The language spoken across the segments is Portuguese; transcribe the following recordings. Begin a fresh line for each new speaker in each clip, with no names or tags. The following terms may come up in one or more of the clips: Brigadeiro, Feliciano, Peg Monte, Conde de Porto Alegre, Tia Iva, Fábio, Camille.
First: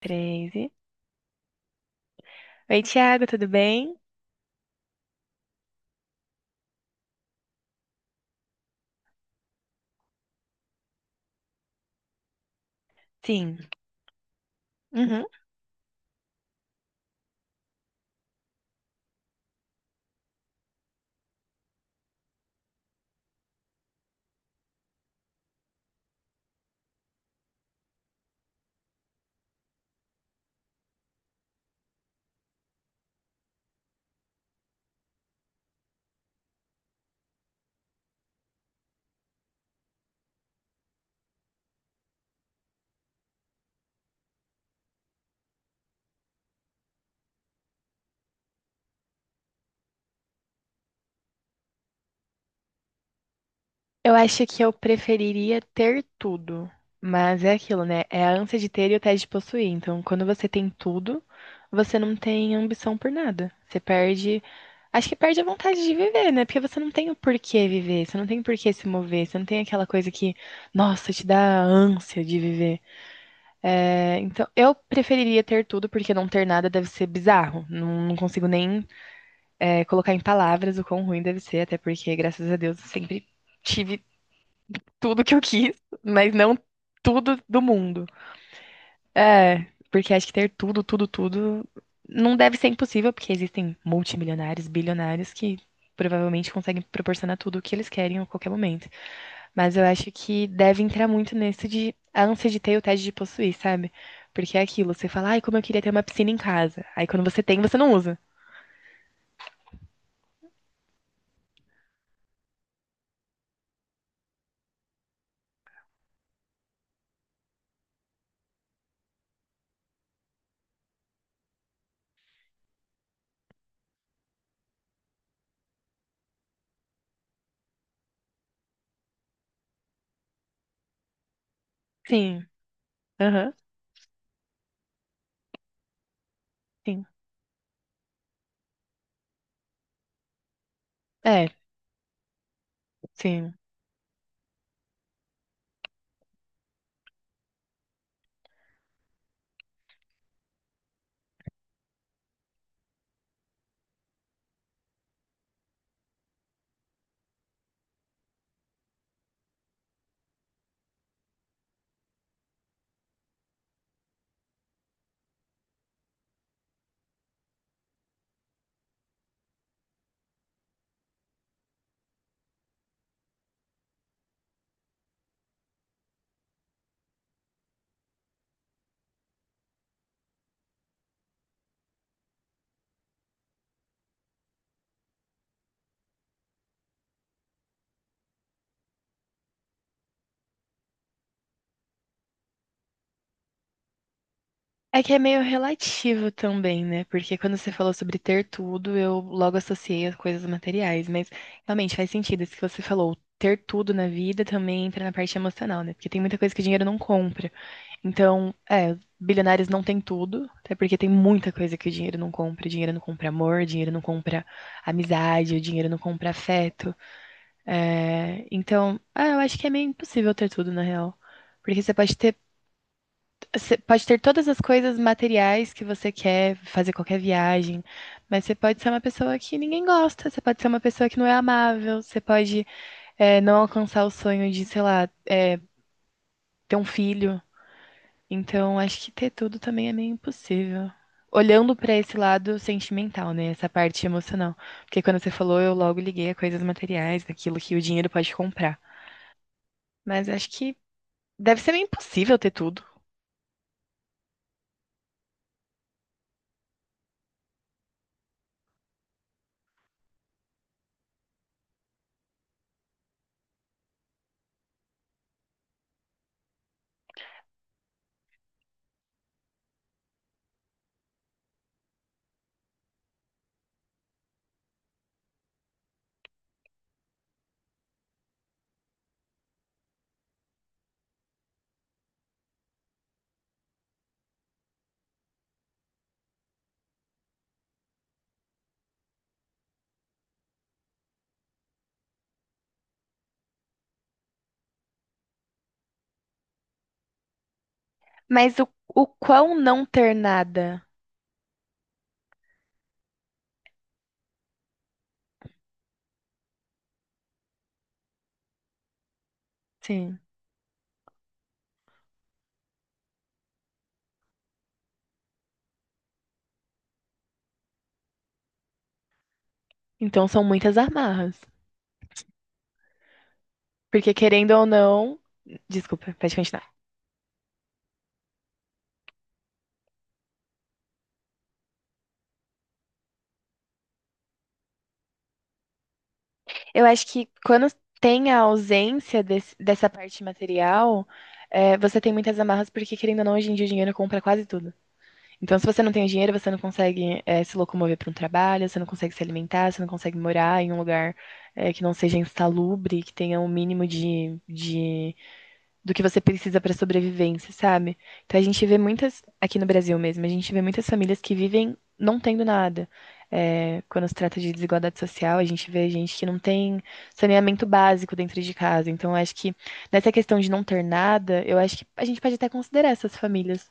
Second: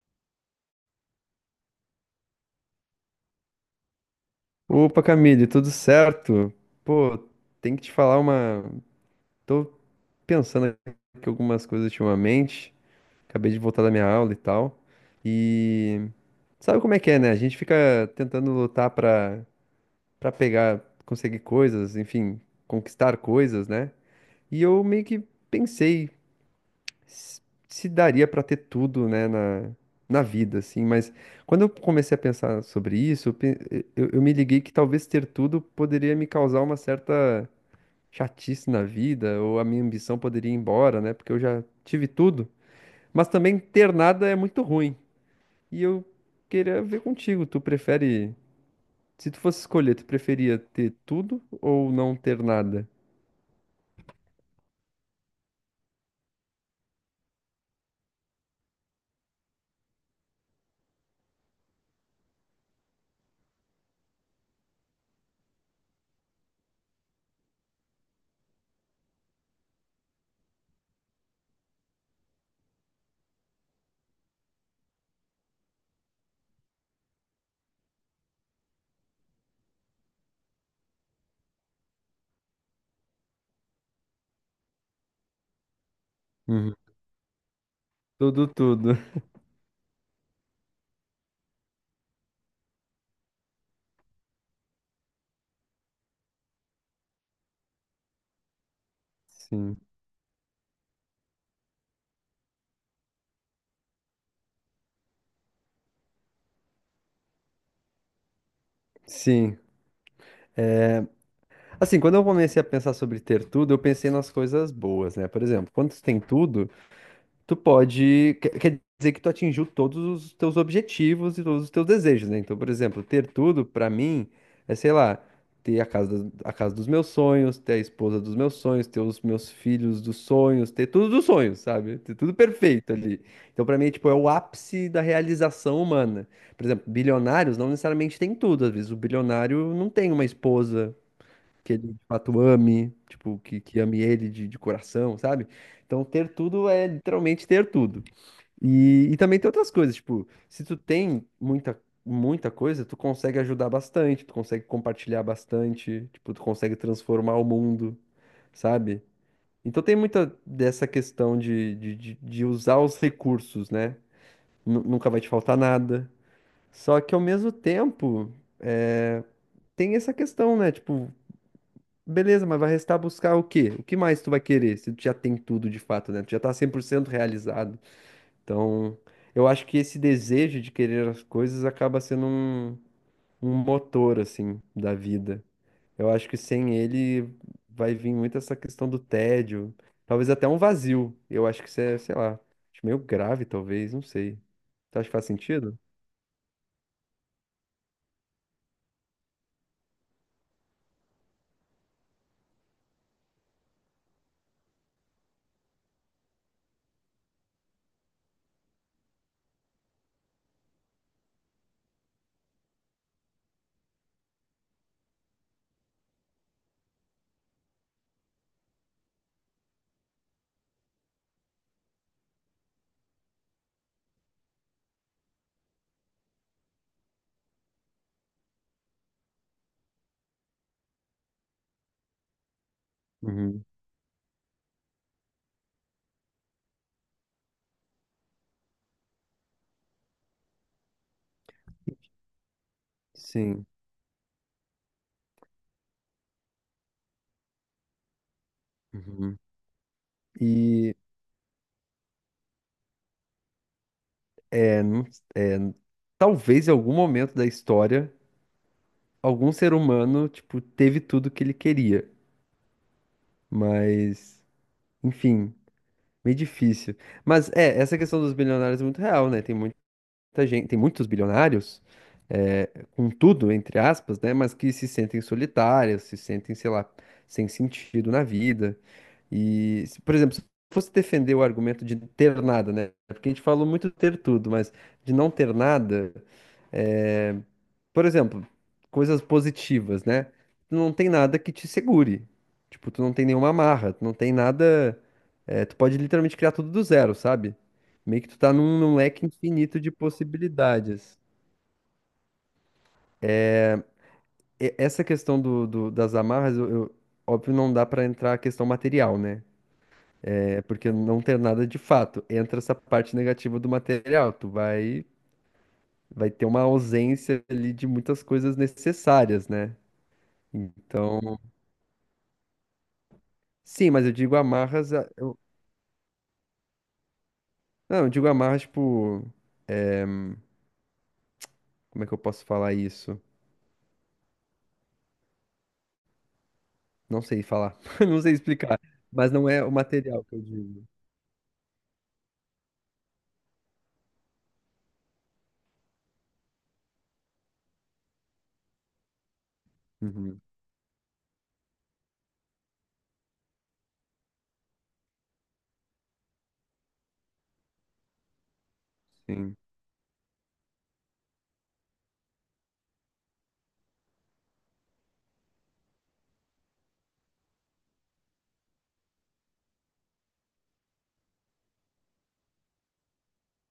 13, oi, Thiago, tudo bem?
Opa, Camille, tudo certo? Pô, tem que te falar uma. Tô pensando aqui algumas coisas ultimamente. Acabei
Sim.
de voltar da minha aula e tal.
Uhum.
E sabe como é que é, né? A gente fica tentando lutar pra pegar, conseguir coisas, enfim, conquistar coisas, né? E eu meio que pensei s- se daria pra ter tudo, né, na vida, assim, mas quando eu comecei a pensar sobre isso, eu me liguei que talvez ter tudo poderia me causar uma certa chatice na vida, ou a minha ambição poderia ir embora, né, porque eu já tive tudo, mas também ter nada é muito ruim. E eu queria ver contigo, tu prefere, se tu fosse escolher, tu preferia ter tudo ou não ter nada?
Eu acho que eu preferiria ter tudo, mas é aquilo, né? É a ânsia de ter e o tédio de possuir. Então, quando você tem tudo, você não tem ambição por nada. Você perde. Acho que perde a vontade de viver, né? Porque você não tem o porquê viver, você não tem o porquê se mover, você não tem aquela coisa que, nossa, te dá ânsia de viver. É, então, eu preferiria ter tudo, porque não ter nada deve ser bizarro. Não, não consigo nem colocar em palavras o quão ruim deve ser, até porque, graças a Deus, eu sempre tive tudo que eu quis, mas não
Uhum.
tudo do mundo.
Tudo, tudo.
É, porque acho que ter tudo, tudo, tudo não deve ser impossível, porque existem multimilionários, bilionários que provavelmente conseguem proporcionar tudo o que eles querem a qualquer momento. Mas
Sim.
eu acho que deve entrar muito nisso de a ânsia de ter e o tédio de possuir, sabe? Porque é aquilo, você fala, ai, como eu queria ter uma piscina em casa. Aí quando você tem, você não usa.
Sim. Assim, quando eu comecei a pensar sobre ter tudo, eu pensei nas coisas boas, né? Por exemplo, quando tu tem tudo, tu pode. Quer dizer que tu atingiu todos os teus objetivos e todos os teus desejos, né? Então, por exemplo, ter tudo, pra mim, é, sei lá, ter a casa dos meus sonhos, ter a esposa dos meus sonhos, ter os meus filhos dos sonhos, ter tudo dos sonhos, sabe? Ter tudo
Sim,
perfeito ali.
aham,
Então, pra mim, é, tipo, é o ápice da realização humana. Por exemplo,
sim.
bilionários não necessariamente têm tudo. Às vezes, o bilionário não tem uma esposa
É,
que ele de fato ame, tipo,
sim.
que ame ele de coração, sabe? Então, ter tudo é literalmente ter tudo. E também tem outras coisas, tipo, se tu tem muita coisa, tu consegue ajudar bastante, tu consegue compartilhar bastante, tipo, tu consegue transformar o mundo, sabe? Então tem muita dessa questão de usar os recursos, né? Nunca vai te faltar nada. Só que ao mesmo tempo, é, tem essa questão, né? Tipo, beleza, mas vai restar buscar o quê? O que mais tu vai querer se tu já tem tudo de fato, né? Tu já tá 100% realizado. Então, eu acho que esse desejo de querer as coisas acaba sendo um, um motor, assim, da vida. Eu acho que sem ele vai vir muito essa questão do tédio, talvez até um vazio. Eu acho que isso é, sei lá, acho meio grave, talvez, não sei. Tu
É
acha
que
que
é
faz
meio
sentido?
relativo também, né? Porque quando você falou sobre ter tudo, eu logo associei as coisas materiais. Mas realmente faz sentido isso que você falou. Ter tudo na vida também entra na parte emocional, né? Porque tem muita coisa que dinheiro não compra. Então, bilionários não têm tudo, até porque tem muita coisa que o dinheiro não compra. O dinheiro não compra amor, o dinheiro não compra amizade, o dinheiro não compra afeto. É, então, ah, eu acho que é meio impossível ter tudo, na real. Porque você pode ter todas as coisas materiais que você quer, fazer qualquer viagem, mas você pode ser uma pessoa que ninguém gosta, você pode ser uma pessoa que não é amável, você pode, não
Uhum.
alcançar o sonho de, sei lá, ter um filho. Então, acho que ter tudo também é meio impossível. Olhando pra esse lado sentimental, né?
Sim.
Essa parte emocional. Porque quando você falou, eu logo liguei a coisas materiais, daquilo que o dinheiro pode comprar.
Uhum.
Mas acho que
E
deve ser meio impossível ter tudo.
é, não- é, talvez em algum momento da história. Algum ser humano, tipo, teve tudo que ele queria. Mas, enfim, meio difícil. Mas é, essa questão dos bilionários é muito real, né? Tem muita gente, tem muitos bilionários, é, com tudo, entre aspas, né? Mas que se sentem solitários, se sentem, sei lá, sem sentido na vida. E, por exemplo, se eu fosse defender o argumento de ter nada, né? Porque a gente falou muito ter tudo, mas de não ter nada, é, por exemplo, coisas positivas, né? Tu não tem nada que te segure. Tipo, tu não tem nenhuma amarra, tu não tem nada. É, tu pode literalmente criar tudo do zero, sabe? Meio que tu tá
Mas o,
num
o
leque
quão
infinito
não
de
ter nada?
possibilidades. Essa questão das amarras, óbvio, não dá pra entrar a questão material, né?
Sim.
É porque não tem nada de fato. Entra essa parte negativa do material. Vai ter uma ausência ali de muitas coisas necessárias, né?
Então são muitas
Então,
amarras.
sim, mas eu
Porque
digo
querendo ou
amarras.
não.
Eu,
Desculpa, pode continuar.
não, eu digo amarras, tipo. Como é que eu posso falar isso?
Eu acho
Não
que
sei
quando
falar. Não
tem
sei
a
explicar.
ausência
Mas não é o
dessa parte
material que eu digo.
material, você tem muitas amarras, porque querendo ou não, hoje em dia o dinheiro compra quase tudo. Então, se você não tem o dinheiro, você não consegue, se locomover para um trabalho, você não consegue se alimentar, você não consegue
Uhum,
morar em um lugar, que não seja insalubre, que tenha um mínimo de do que você precisa para sobrevivência, sabe? Então a gente vê muitas,
sim.
aqui no Brasil mesmo, a gente vê muitas famílias que vivem não tendo nada. É, quando se trata de desigualdade social, a gente vê gente que não tem saneamento básico dentro de casa. Então, eu acho que nessa questão de não ter nada, eu acho que a gente pode até considerar essas famílias,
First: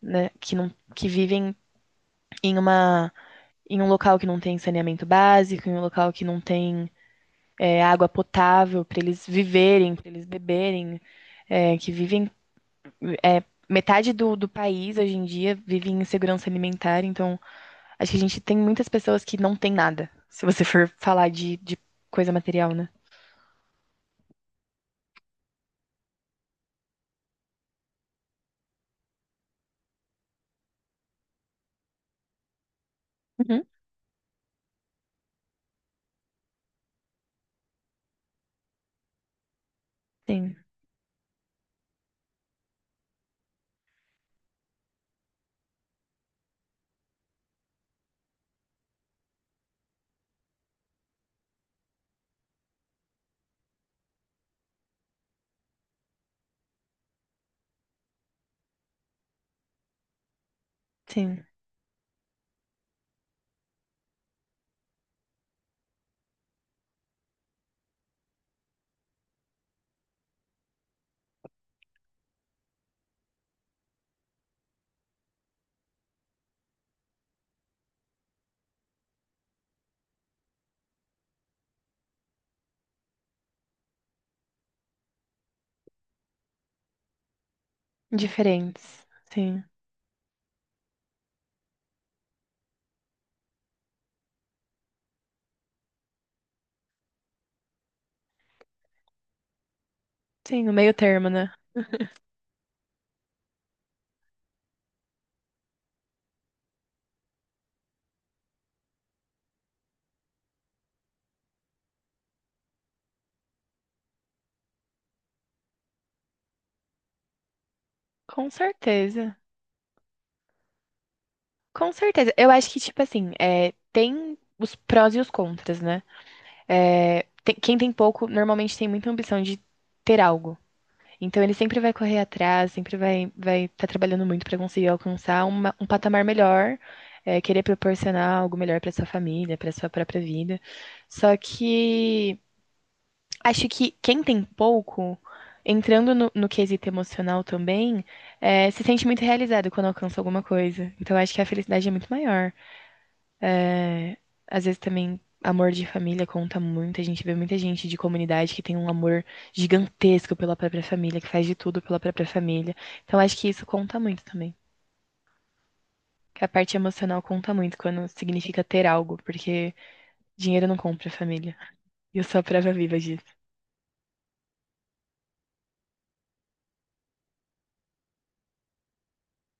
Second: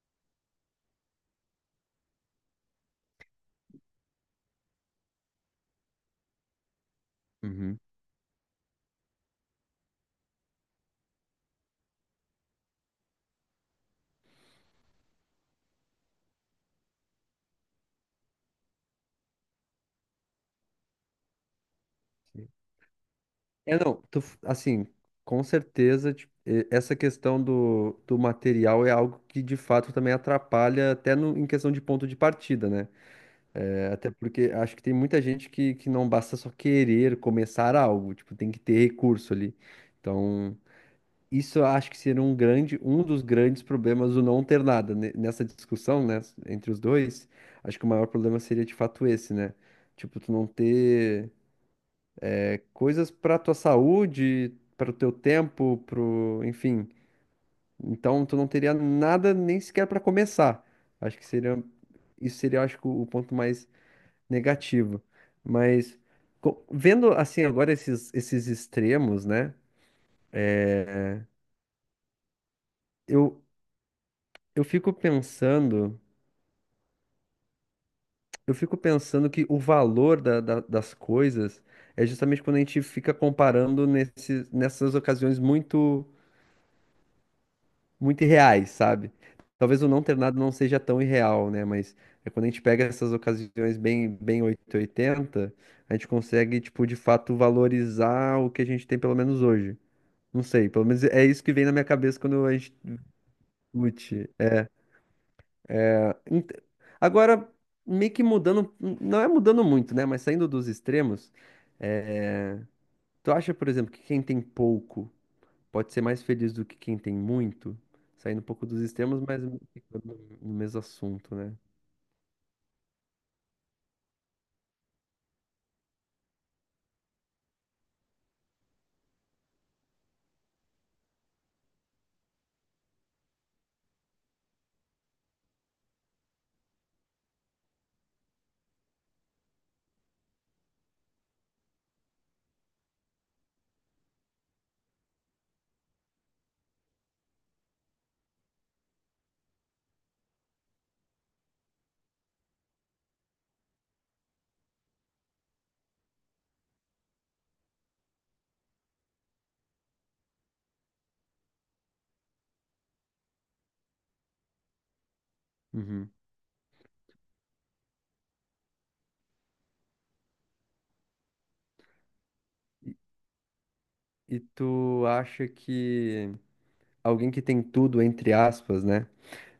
né, que não, que vivem em uma, em um local que não tem saneamento básico, em um local que não tem
Uhum.
água potável para eles viverem, para eles beberem, que vivem é, metade do país hoje em dia vive em insegurança alimentar, então acho que a gente tem muitas pessoas que não tem nada, se você for falar de coisa material, né?
É, não, assim, com certeza, essa questão do, do material é algo que de fato também atrapalha até em questão de ponto de partida, né?
Uhum.
É, até porque acho que tem muita gente que não basta só querer começar algo, tipo, tem que ter recurso ali. Então,
Sim,
isso eu acho que seria um grande, um dos grandes problemas do não ter nada nessa discussão, né, entre os dois. Acho que o maior problema seria de fato esse, né? Tipo, tu não ter coisas para tua saúde, para o teu tempo, pro, enfim. Então tu não teria nada nem sequer para começar. Acho que
sim.
seria isso seria, acho que o ponto mais negativo. Mas vendo assim agora esses extremos, né? É, eu, eu fico pensando, eu fico pensando que o valor das coisas é justamente quando a gente fica comparando nessas ocasiões muito irreais,
Diferentes.
sabe?
Sim,
Talvez o não ter nada não seja tão irreal, né? Mas é quando a gente pega essas ocasiões bem 880, a gente consegue, tipo, de fato valorizar o que a gente tem, pelo menos hoje. Não
sim,
sei,
no
pelo
meio
menos é
termo,
isso
né?
que vem na minha cabeça quando a gente discute. Ent- Agora, meio que mudando, não é mudando muito, né? Mas saindo dos extremos, é, tu acha, por exemplo, que quem tem pouco. Pode ser mais feliz do que quem tem muito, saindo um
Com
pouco dos extremos,
certeza.
mas ficando no mesmo assunto, né?
Com certeza. Eu acho que, tipo assim, tem os prós e os contras, né? Quem tem pouco normalmente tem muita ambição de ter algo. Então ele sempre vai correr atrás, sempre vai estar trabalhando muito para conseguir alcançar um patamar melhor, querer proporcionar algo melhor para sua família, para sua própria vida. Só que acho que quem tem pouco, entrando no quesito emocional também, se sente muito realizado quando alcança alguma coisa. Então acho que a felicidade é muito maior. Às vezes também amor de família conta muito. A gente vê muita gente de comunidade que tem um amor gigantesco pela própria família, que faz de tudo pela própria família. Então acho que isso conta muito também.
Uhum.
Que a parte emocional conta muito quando significa ter algo, porque dinheiro não compra família. E eu sou a prova viva disso.
E tu acha que alguém que tem tudo, entre aspas, né?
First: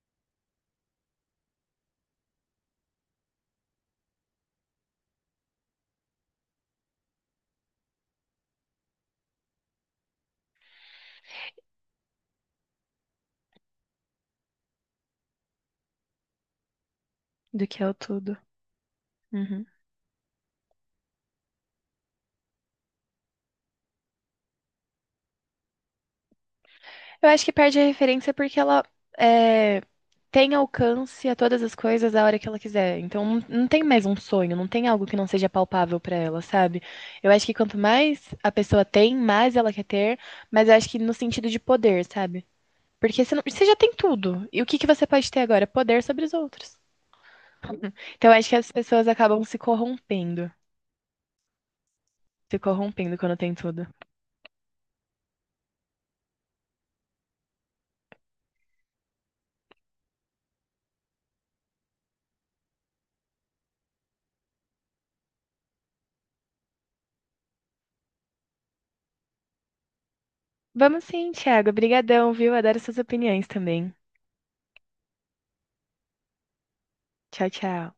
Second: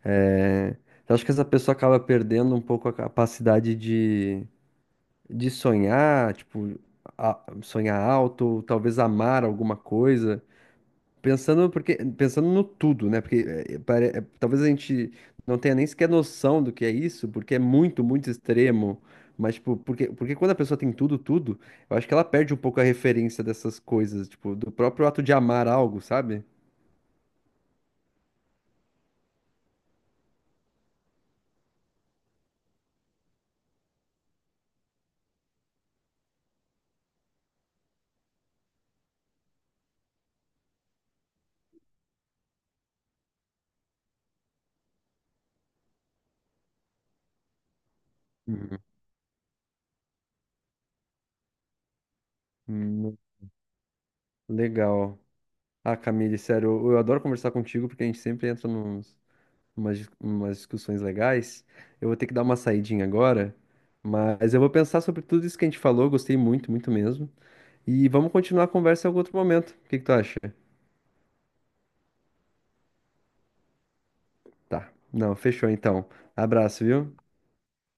É... Tu acha que essa pessoa acaba perdendo um pouco a capacidade de sonhar, tipo, sonhar alto, ou talvez amar alguma coisa? Pensando, porque, pensando no tudo, né? Porque é, talvez a gente não tenha nem sequer noção do que é isso, porque é
Do que é o
muito, muito
tudo.
extremo. Mas,
Uhum.
tipo, porque quando a pessoa tem tudo, tudo, eu acho que ela perde um pouco a referência dessas coisas, tipo, do próprio ato de amar algo, sabe?
Eu acho que perde a referência porque ela é, tem alcance a todas as coisas a hora que ela quiser. Então não tem mais um sonho, não tem algo que não seja palpável pra ela, sabe? Eu acho que quanto mais a pessoa tem, mais ela quer ter, mas eu acho que no sentido de poder, sabe? Porque você, você já tem tudo. E o que que você pode ter agora? Poder sobre os outros. Então eu acho que as
Uhum.
pessoas acabam se corrompendo, se
Hum,
corrompendo quando tem tudo.
legal. Ah, Camille, sério, eu adoro conversar contigo porque a gente sempre entra nos, umas, dis- umas discussões legais. Eu vou ter que dar uma saidinha agora, mas eu vou pensar sobre tudo isso que a gente falou, gostei muito, muito mesmo. E vamos continuar a conversa em algum outro momento. O que que tu acha?
Vamos sim, Thiago. Obrigadão, viu? Adoro suas opiniões também.
Tá. Não, fechou então. Abraço, viu?
Tchau, tchau.